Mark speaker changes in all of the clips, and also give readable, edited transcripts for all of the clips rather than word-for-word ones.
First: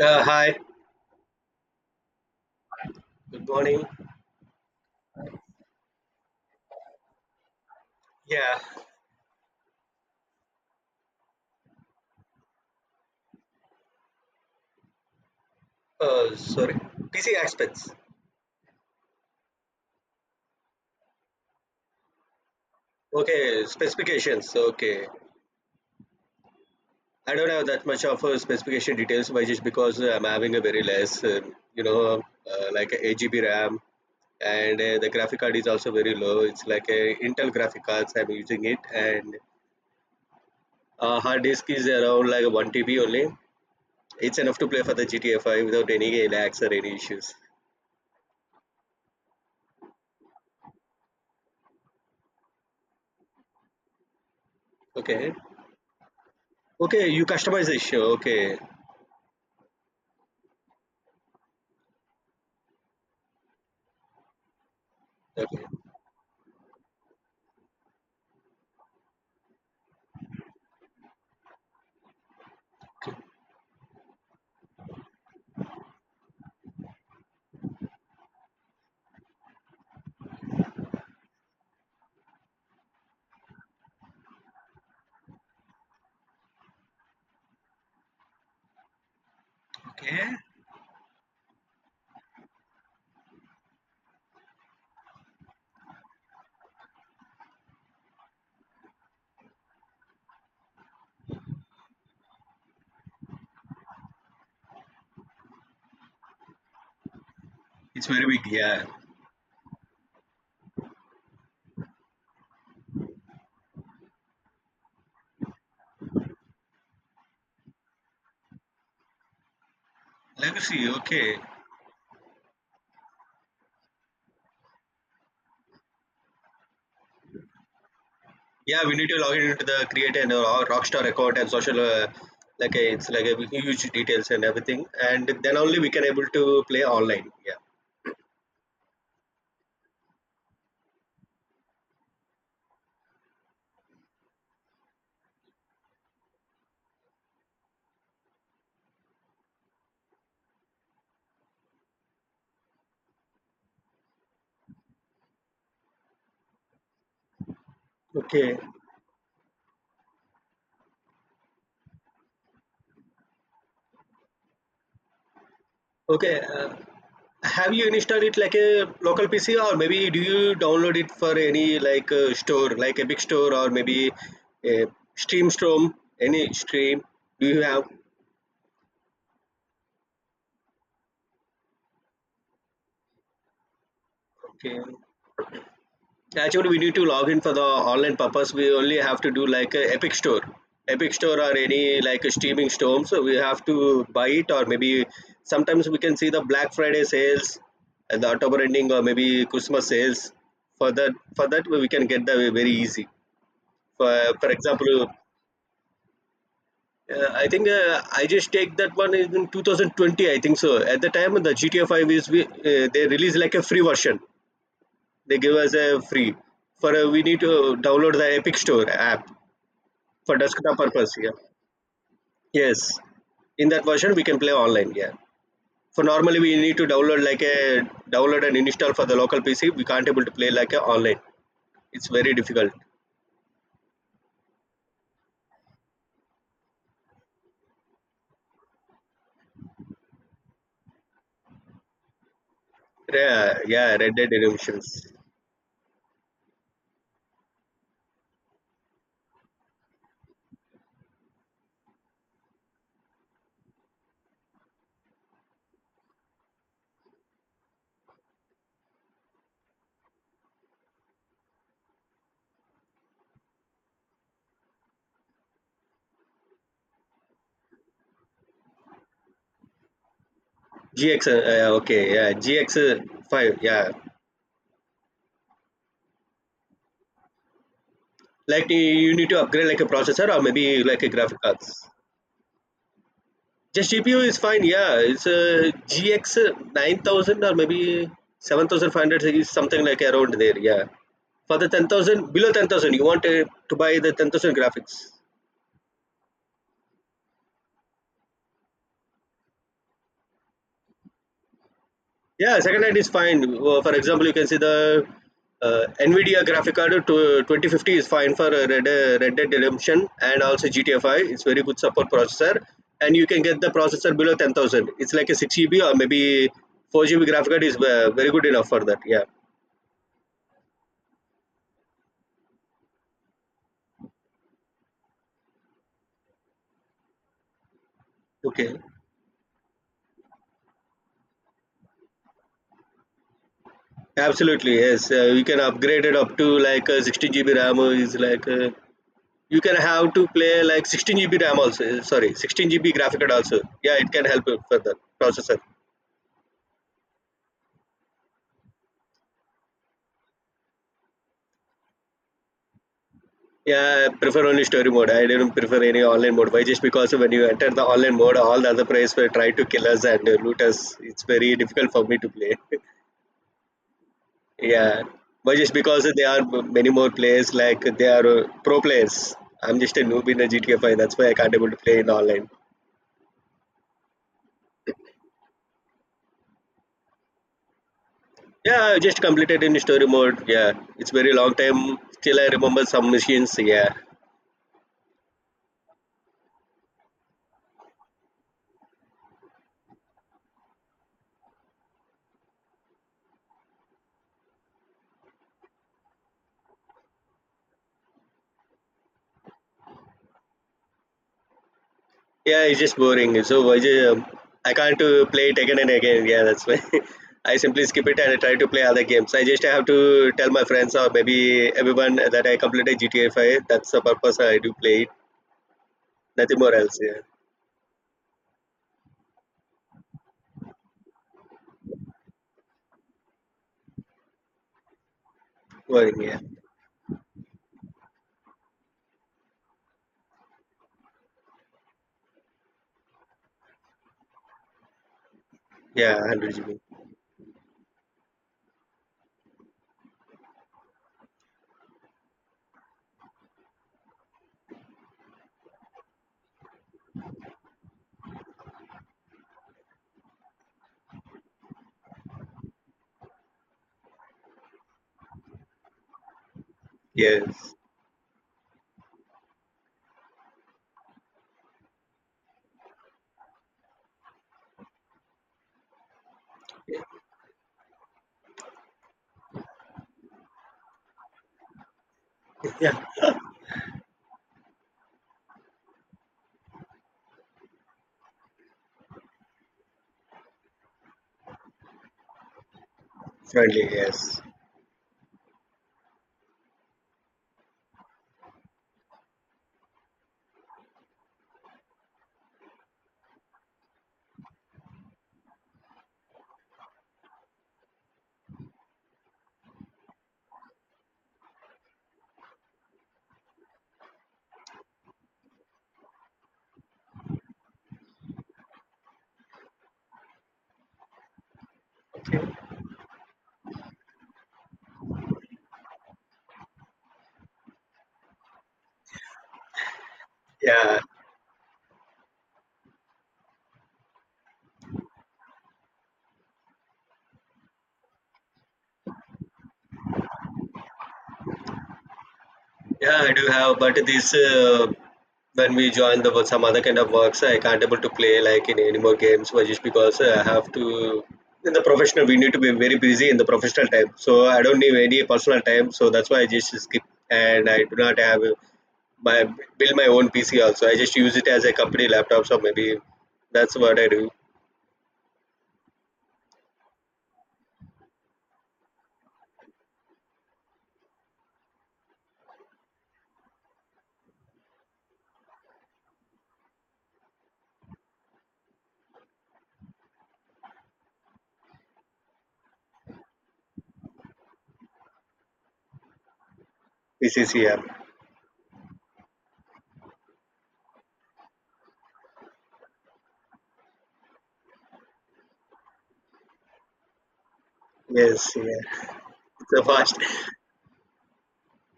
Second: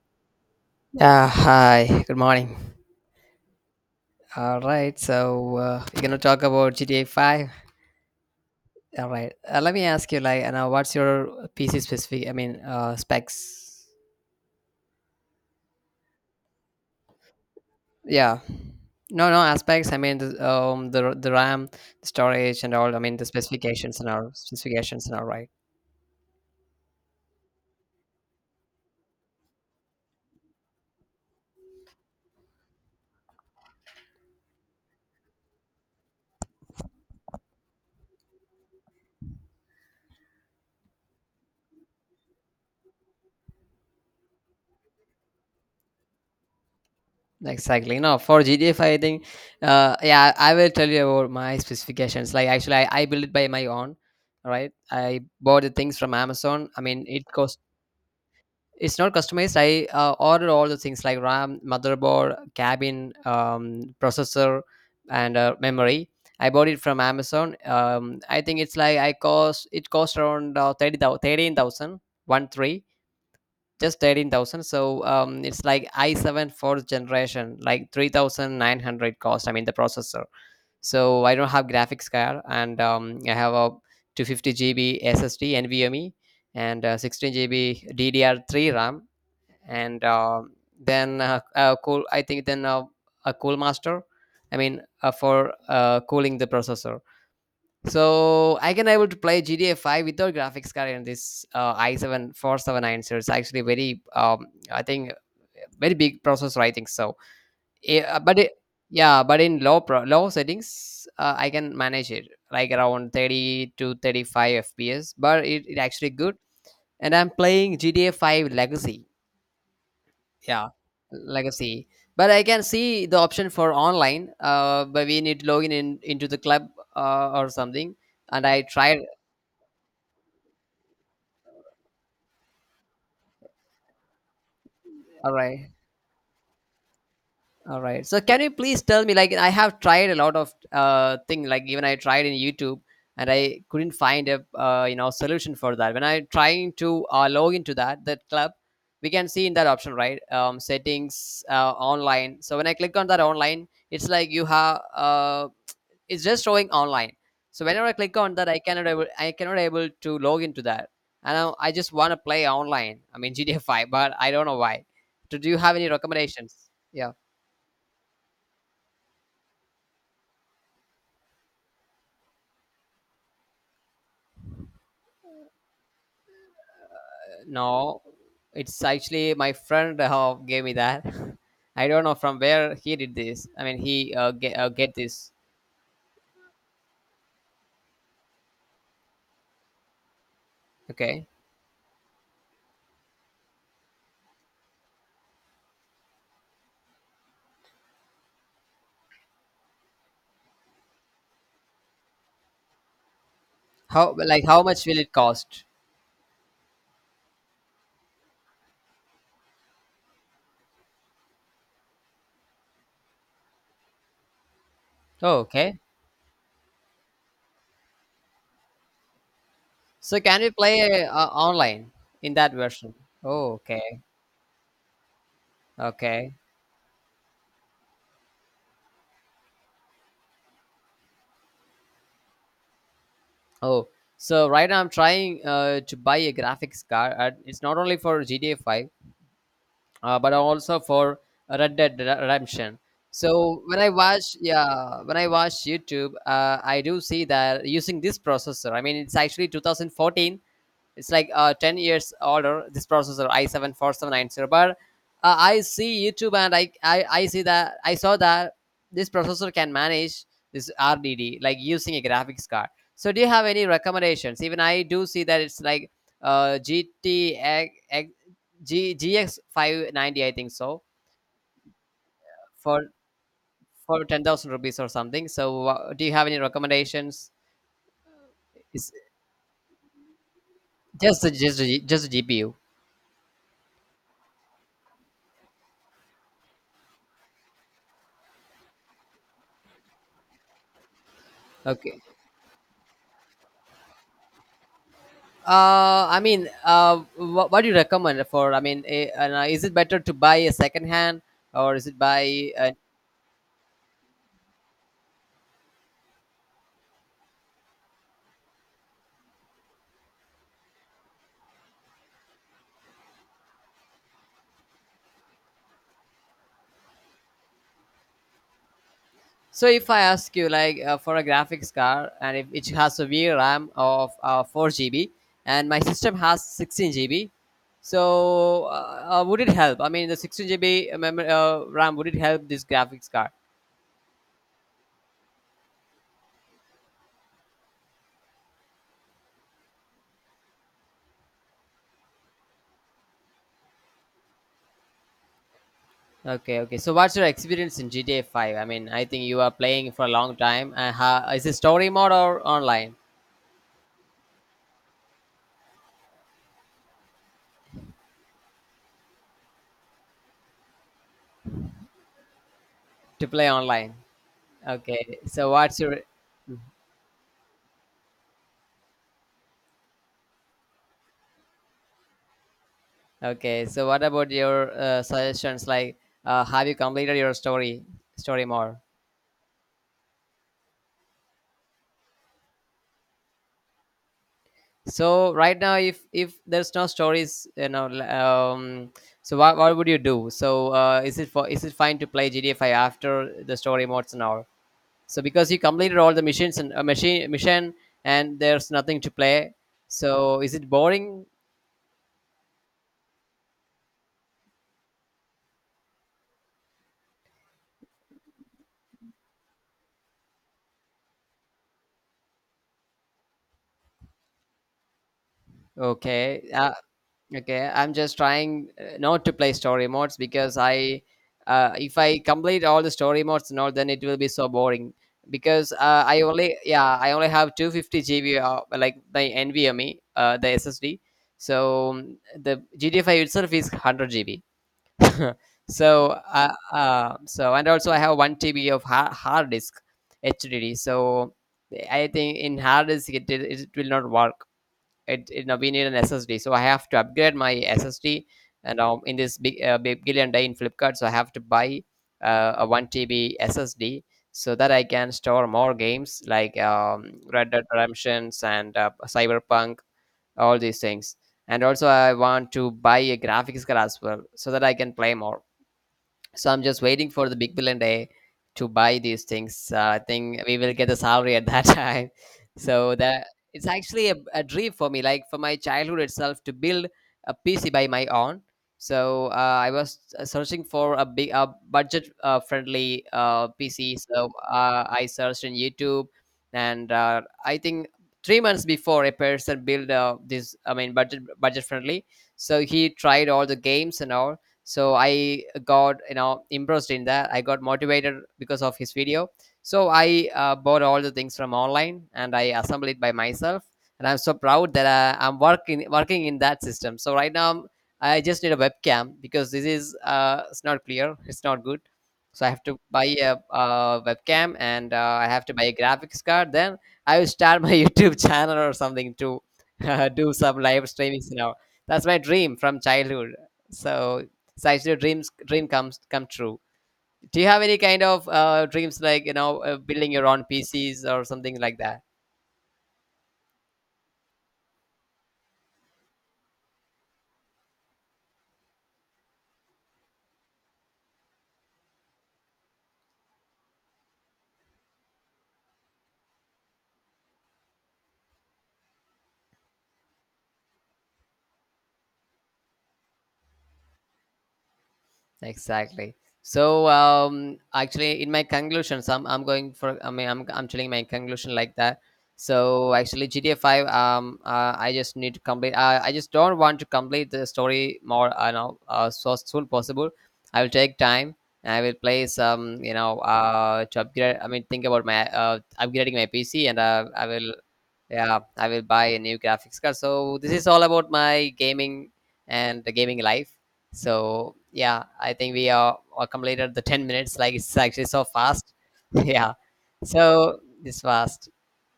Speaker 1: Hi,
Speaker 2: Yeah, hi. Good morning.
Speaker 1: good morning.
Speaker 2: All right, so we're gonna talk about GTA Five.
Speaker 1: Yeah,
Speaker 2: All right, let me ask you, like, what's your PC specific? I mean, specs.
Speaker 1: sorry. PC aspects.
Speaker 2: Yeah, no, no aspects. I mean, the RAM, the storage, and all. I mean, the
Speaker 1: Okay,
Speaker 2: specifications and all
Speaker 1: specifications.
Speaker 2: specifications
Speaker 1: Okay.
Speaker 2: and all. Right,
Speaker 1: I don't have that much of specification details, but just because I'm having a very less, like a 8 GB RAM, and the graphic card is also very low. It's like a Intel graphic cards I'm using it, and hard disk is around like 1 TB only. It's enough to play for the GTA 5 without any lags or any issues.
Speaker 2: exactly. No, for GTA Five, I think. Yeah, I will tell you about my specifications. Like, actually, I built it by my own. All right, I
Speaker 1: Okay.
Speaker 2: bought the things from Amazon. I mean,
Speaker 1: Okay,
Speaker 2: it
Speaker 1: you
Speaker 2: cost.
Speaker 1: customize the issue. Okay.
Speaker 2: It's not customized. I ordered all the things like RAM, motherboard, cabin, processor, and
Speaker 1: Okay.
Speaker 2: memory. I bought it from Amazon. I think it's like I cost it cost around 30, 13,000, 13, just 13,000. So it's like I seven fourth generation, like 3,900 cost. I mean, the processor. So I don't have graphics card, and I have a 250 GB SSD NVMe, and 16 GB DDR3 RAM, and
Speaker 1: Okay.
Speaker 2: then cool, I think, then a cool master, I mean, for cooling the processor. So I can able to play GTA 5 without graphics card in this i7 479. So it's actually very, I think very big processor, I think so.
Speaker 1: It's
Speaker 2: Yeah,
Speaker 1: very
Speaker 2: but
Speaker 1: big, yeah.
Speaker 2: yeah, but in low settings, I can manage it like around 30 to 35 fps, but it actually good. And I'm playing GTA 5 Legacy.
Speaker 1: Let me
Speaker 2: Yeah.
Speaker 1: see. Okay,
Speaker 2: Legacy. But I can see the option for online, but we need to log in into the club, or something. And I
Speaker 1: yeah, we
Speaker 2: tried.
Speaker 1: need to log in into the creator and our Rockstar account and social. Like it's like a huge details and everything, and
Speaker 2: All
Speaker 1: then
Speaker 2: right.
Speaker 1: only we can able to play online. Yeah.
Speaker 2: All right, so can you please tell me, like, I have tried a lot of thing, like, even I tried in YouTube, and I couldn't find a solution for that when I trying to log into that club. We can see in that option, right? Settings, online. So when I click on that online, it's like you have, it's just showing online. So whenever I click on that, I
Speaker 1: Okay.
Speaker 2: cannot able I cannot able to log into that. And I just want to play online, I mean GTA 5, but I don't know why. Do you have any
Speaker 1: Okay.
Speaker 2: recommendations? Yeah,
Speaker 1: Have you installed it like a local PC, or maybe do you download it for any like store, like a big store, or maybe a stream Storm, any stream? Do you have?
Speaker 2: no, it's actually my friend who gave me that. I don't know from where he did this. I mean, he get uh,
Speaker 1: Okay.
Speaker 2: get this.
Speaker 1: Yeah, actually, we need to log in for the online purpose. We only have to do like a Epic Store, Epic
Speaker 2: Okay,
Speaker 1: Store or any like a streaming store. So we have to buy it, or maybe sometimes we can see the Black Friday sales and the October ending, or maybe Christmas sales. For that we can get the very easy. For for
Speaker 2: how much will
Speaker 1: example,
Speaker 2: it cost?
Speaker 1: I think I just take that one is in 2020. I think so. At the time, the GTA 5 is we they released like a free version. They
Speaker 2: Oh,
Speaker 1: give us
Speaker 2: okay.
Speaker 1: a free. For we need to download the Epic Store app
Speaker 2: So
Speaker 1: for
Speaker 2: can we
Speaker 1: desktop
Speaker 2: play
Speaker 1: purpose. Yeah.
Speaker 2: online in that version?
Speaker 1: Yes.
Speaker 2: Oh,
Speaker 1: In that
Speaker 2: okay,
Speaker 1: version, we can play online. Yeah. For
Speaker 2: okay.
Speaker 1: normally, we need to download like a download and install for the local PC. We can't able to play like a online. It's very difficult.
Speaker 2: Oh, so right now I'm trying to buy a graphics card. And it's not only for GTA 5, but also for Red Dead Redemption.
Speaker 1: Yeah.
Speaker 2: So
Speaker 1: Yeah. Red Dead
Speaker 2: yeah,
Speaker 1: Redemptions.
Speaker 2: when I watch YouTube, I do see that using this processor. I mean, it's actually 2014, it's like 10 years older, this processor i7 4790. But I see YouTube, and I saw that this processor can manage this RDD, like, using a graphics card. So, do you have any recommendations? Even I do see that it's like GT, G, GX 590, I think so,
Speaker 1: GX. Okay. Yeah. GX
Speaker 2: for
Speaker 1: five. Yeah.
Speaker 2: for 10,000 rupees or something. So, do you have any recommendations?
Speaker 1: Like you
Speaker 2: It's
Speaker 1: you need to upgrade like a processor or maybe like a
Speaker 2: just the,
Speaker 1: graphic
Speaker 2: just the,
Speaker 1: cards.
Speaker 2: just the GPU.
Speaker 1: The GPU is fine. Yeah, it's a GX 9,000 or maybe 7,500 is something like around there. Yeah, for the ten
Speaker 2: Okay.
Speaker 1: thousand below 10,000, you want to buy the 10,000 graphics.
Speaker 2: I mean, what do you recommend for? I mean, and, is it better to buy a second hand, or is it buy?
Speaker 1: Yeah, second hand is fine. For example, you can see the Nvidia graphic card to 2050 is fine for Red Dead Redemption and also GTA Five. It's very good support processor, and you can get the processor below 10,000. It's like a six GB or maybe four GB graphic card is very good enough for that. Yeah.
Speaker 2: So if I ask you, like, for a graphics card, and if it has a VRAM of four GB, and my system has 16 GB, so
Speaker 1: Okay.
Speaker 2: would it help? I mean, the 16 GB memory, RAM, would it help this graphics card?
Speaker 1: Absolutely, yes. You can upgrade it up to like 16 GB RAM is like you can have to play like 16 GB RAM also. Sorry, 16 GB graphic card also. Yeah, it can help you for the processor.
Speaker 2: Okay, okay. So what's your experience in GTA Five? I mean, I think you are playing for a long time. How is it, story mode or online,
Speaker 1: Yeah, I prefer only story mode. I didn't prefer any online mode. Why? Just because when you enter the online mode, all the other players will try to kill us and loot us. It's very difficult for me to play.
Speaker 2: to play online?
Speaker 1: Yeah,
Speaker 2: Okay, so
Speaker 1: but just
Speaker 2: what's your
Speaker 1: because there are many more players, like they are pro players. I'm just a noob in a GTA 5. That's why I can't able to play in online.
Speaker 2: okay? So what about your suggestions? Like, have you completed your story more?
Speaker 1: Yeah, I just completed in story mode. Yeah, it's very long time. Still, I remember some missions. Yeah,
Speaker 2: So right now, if there's no stories, so what would you do? So is it fine to play GTA 5 after the story modes and all? So because you completed all the missions and machine mission, and there's nothing to play, so is it boring?
Speaker 1: yeah, it's just boring. So I can't play it again and again. Yeah, that's why I simply skip it and I try to play other games. I just have to tell my friends or maybe everyone that I completed GTA 5. That's the purpose I do play it.
Speaker 2: Okay.
Speaker 1: Nothing more else. Yeah,
Speaker 2: Okay. I'm just trying not to play story modes, because if I complete all the story modes and all, then it will be so boring. Because
Speaker 1: boring. Yeah,
Speaker 2: yeah, I only have 250 GB, like my NVMe, the SSD. So the GTA 5 itself is 100 GB. so,
Speaker 1: yeah, one
Speaker 2: uh,
Speaker 1: hundred GB.
Speaker 2: uh, so and also I have one TB of hard disk HDD. So I think in hard disk it will not work, it now we need an SSD. So I have to upgrade my SSD. And now in this big billion day in Flipkart, so I have to buy a one TB SSD, so that I can store more games, like, Red Dead
Speaker 1: Yes.
Speaker 2: Redemption's and Cyberpunk, all these things. And also, I want to buy a graphics card as well, so that I can play more. So I'm just waiting for the big billion day to buy these things. I think we will get the salary at that time, so
Speaker 1: Yeah,
Speaker 2: that. It's actually a dream for me, like, for my childhood itself to build a PC by my own. So I was searching for a big a budget friendly
Speaker 1: friendly.
Speaker 2: PC. So
Speaker 1: Yes.
Speaker 2: I searched in YouTube. And I think 3 months before, a person built this, I mean budget friendly. So he tried all the games and all, so I got, impressed in that. I got motivated because of his video. So I bought all the things from online, and I assembled it by myself. And I'm so proud that I'm working in that system. So right now, I just need a webcam, because this is it's not clear, it's not good. So I have to buy a, webcam, and I have to buy a graphics card. Then I will start my YouTube channel or something to do some live
Speaker 1: Yeah,
Speaker 2: streaming now. That's my dream from childhood. So such your dream come true. Do you have any kind of dreams, like, building your own pcs or something like that.
Speaker 1: yeah, I do have, but this, when we join the some other kind of works, I can't able to play like in any more games. But just because I have to, in the professional, we need to be very busy in the professional time, so I don't need any personal time. So that's why I just skip, and I do not have my build my own pc also. I just use it as a company laptop, so maybe that's what I do.
Speaker 2: Exactly. So actually, in my conclusions, I'm going for. I mean, I'm telling my conclusion like that. So actually, GTA Five. I just need to complete. I just don't want to complete the story more, I know. So soon possible. I will take time. And I will play some. To upgrade. I mean, think about my upgrading my PC, and I will.
Speaker 1: Pcc app.
Speaker 2: Yeah, I will buy a new graphics card. So this is all about my gaming and the gaming life. So yeah, I think we are completed the 10 minutes. Like, it's actually so
Speaker 1: Yes,
Speaker 2: fast.
Speaker 1: yeah.
Speaker 2: yeah.
Speaker 1: So fast.
Speaker 2: So it's fast.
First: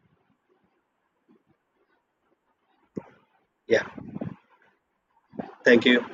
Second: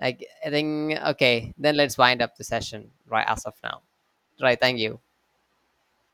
Speaker 2: Like, I think, okay, then let's wind up the session right as of now.
Speaker 1: Yeah,
Speaker 2: Right. Thank you.
Speaker 1: thank you.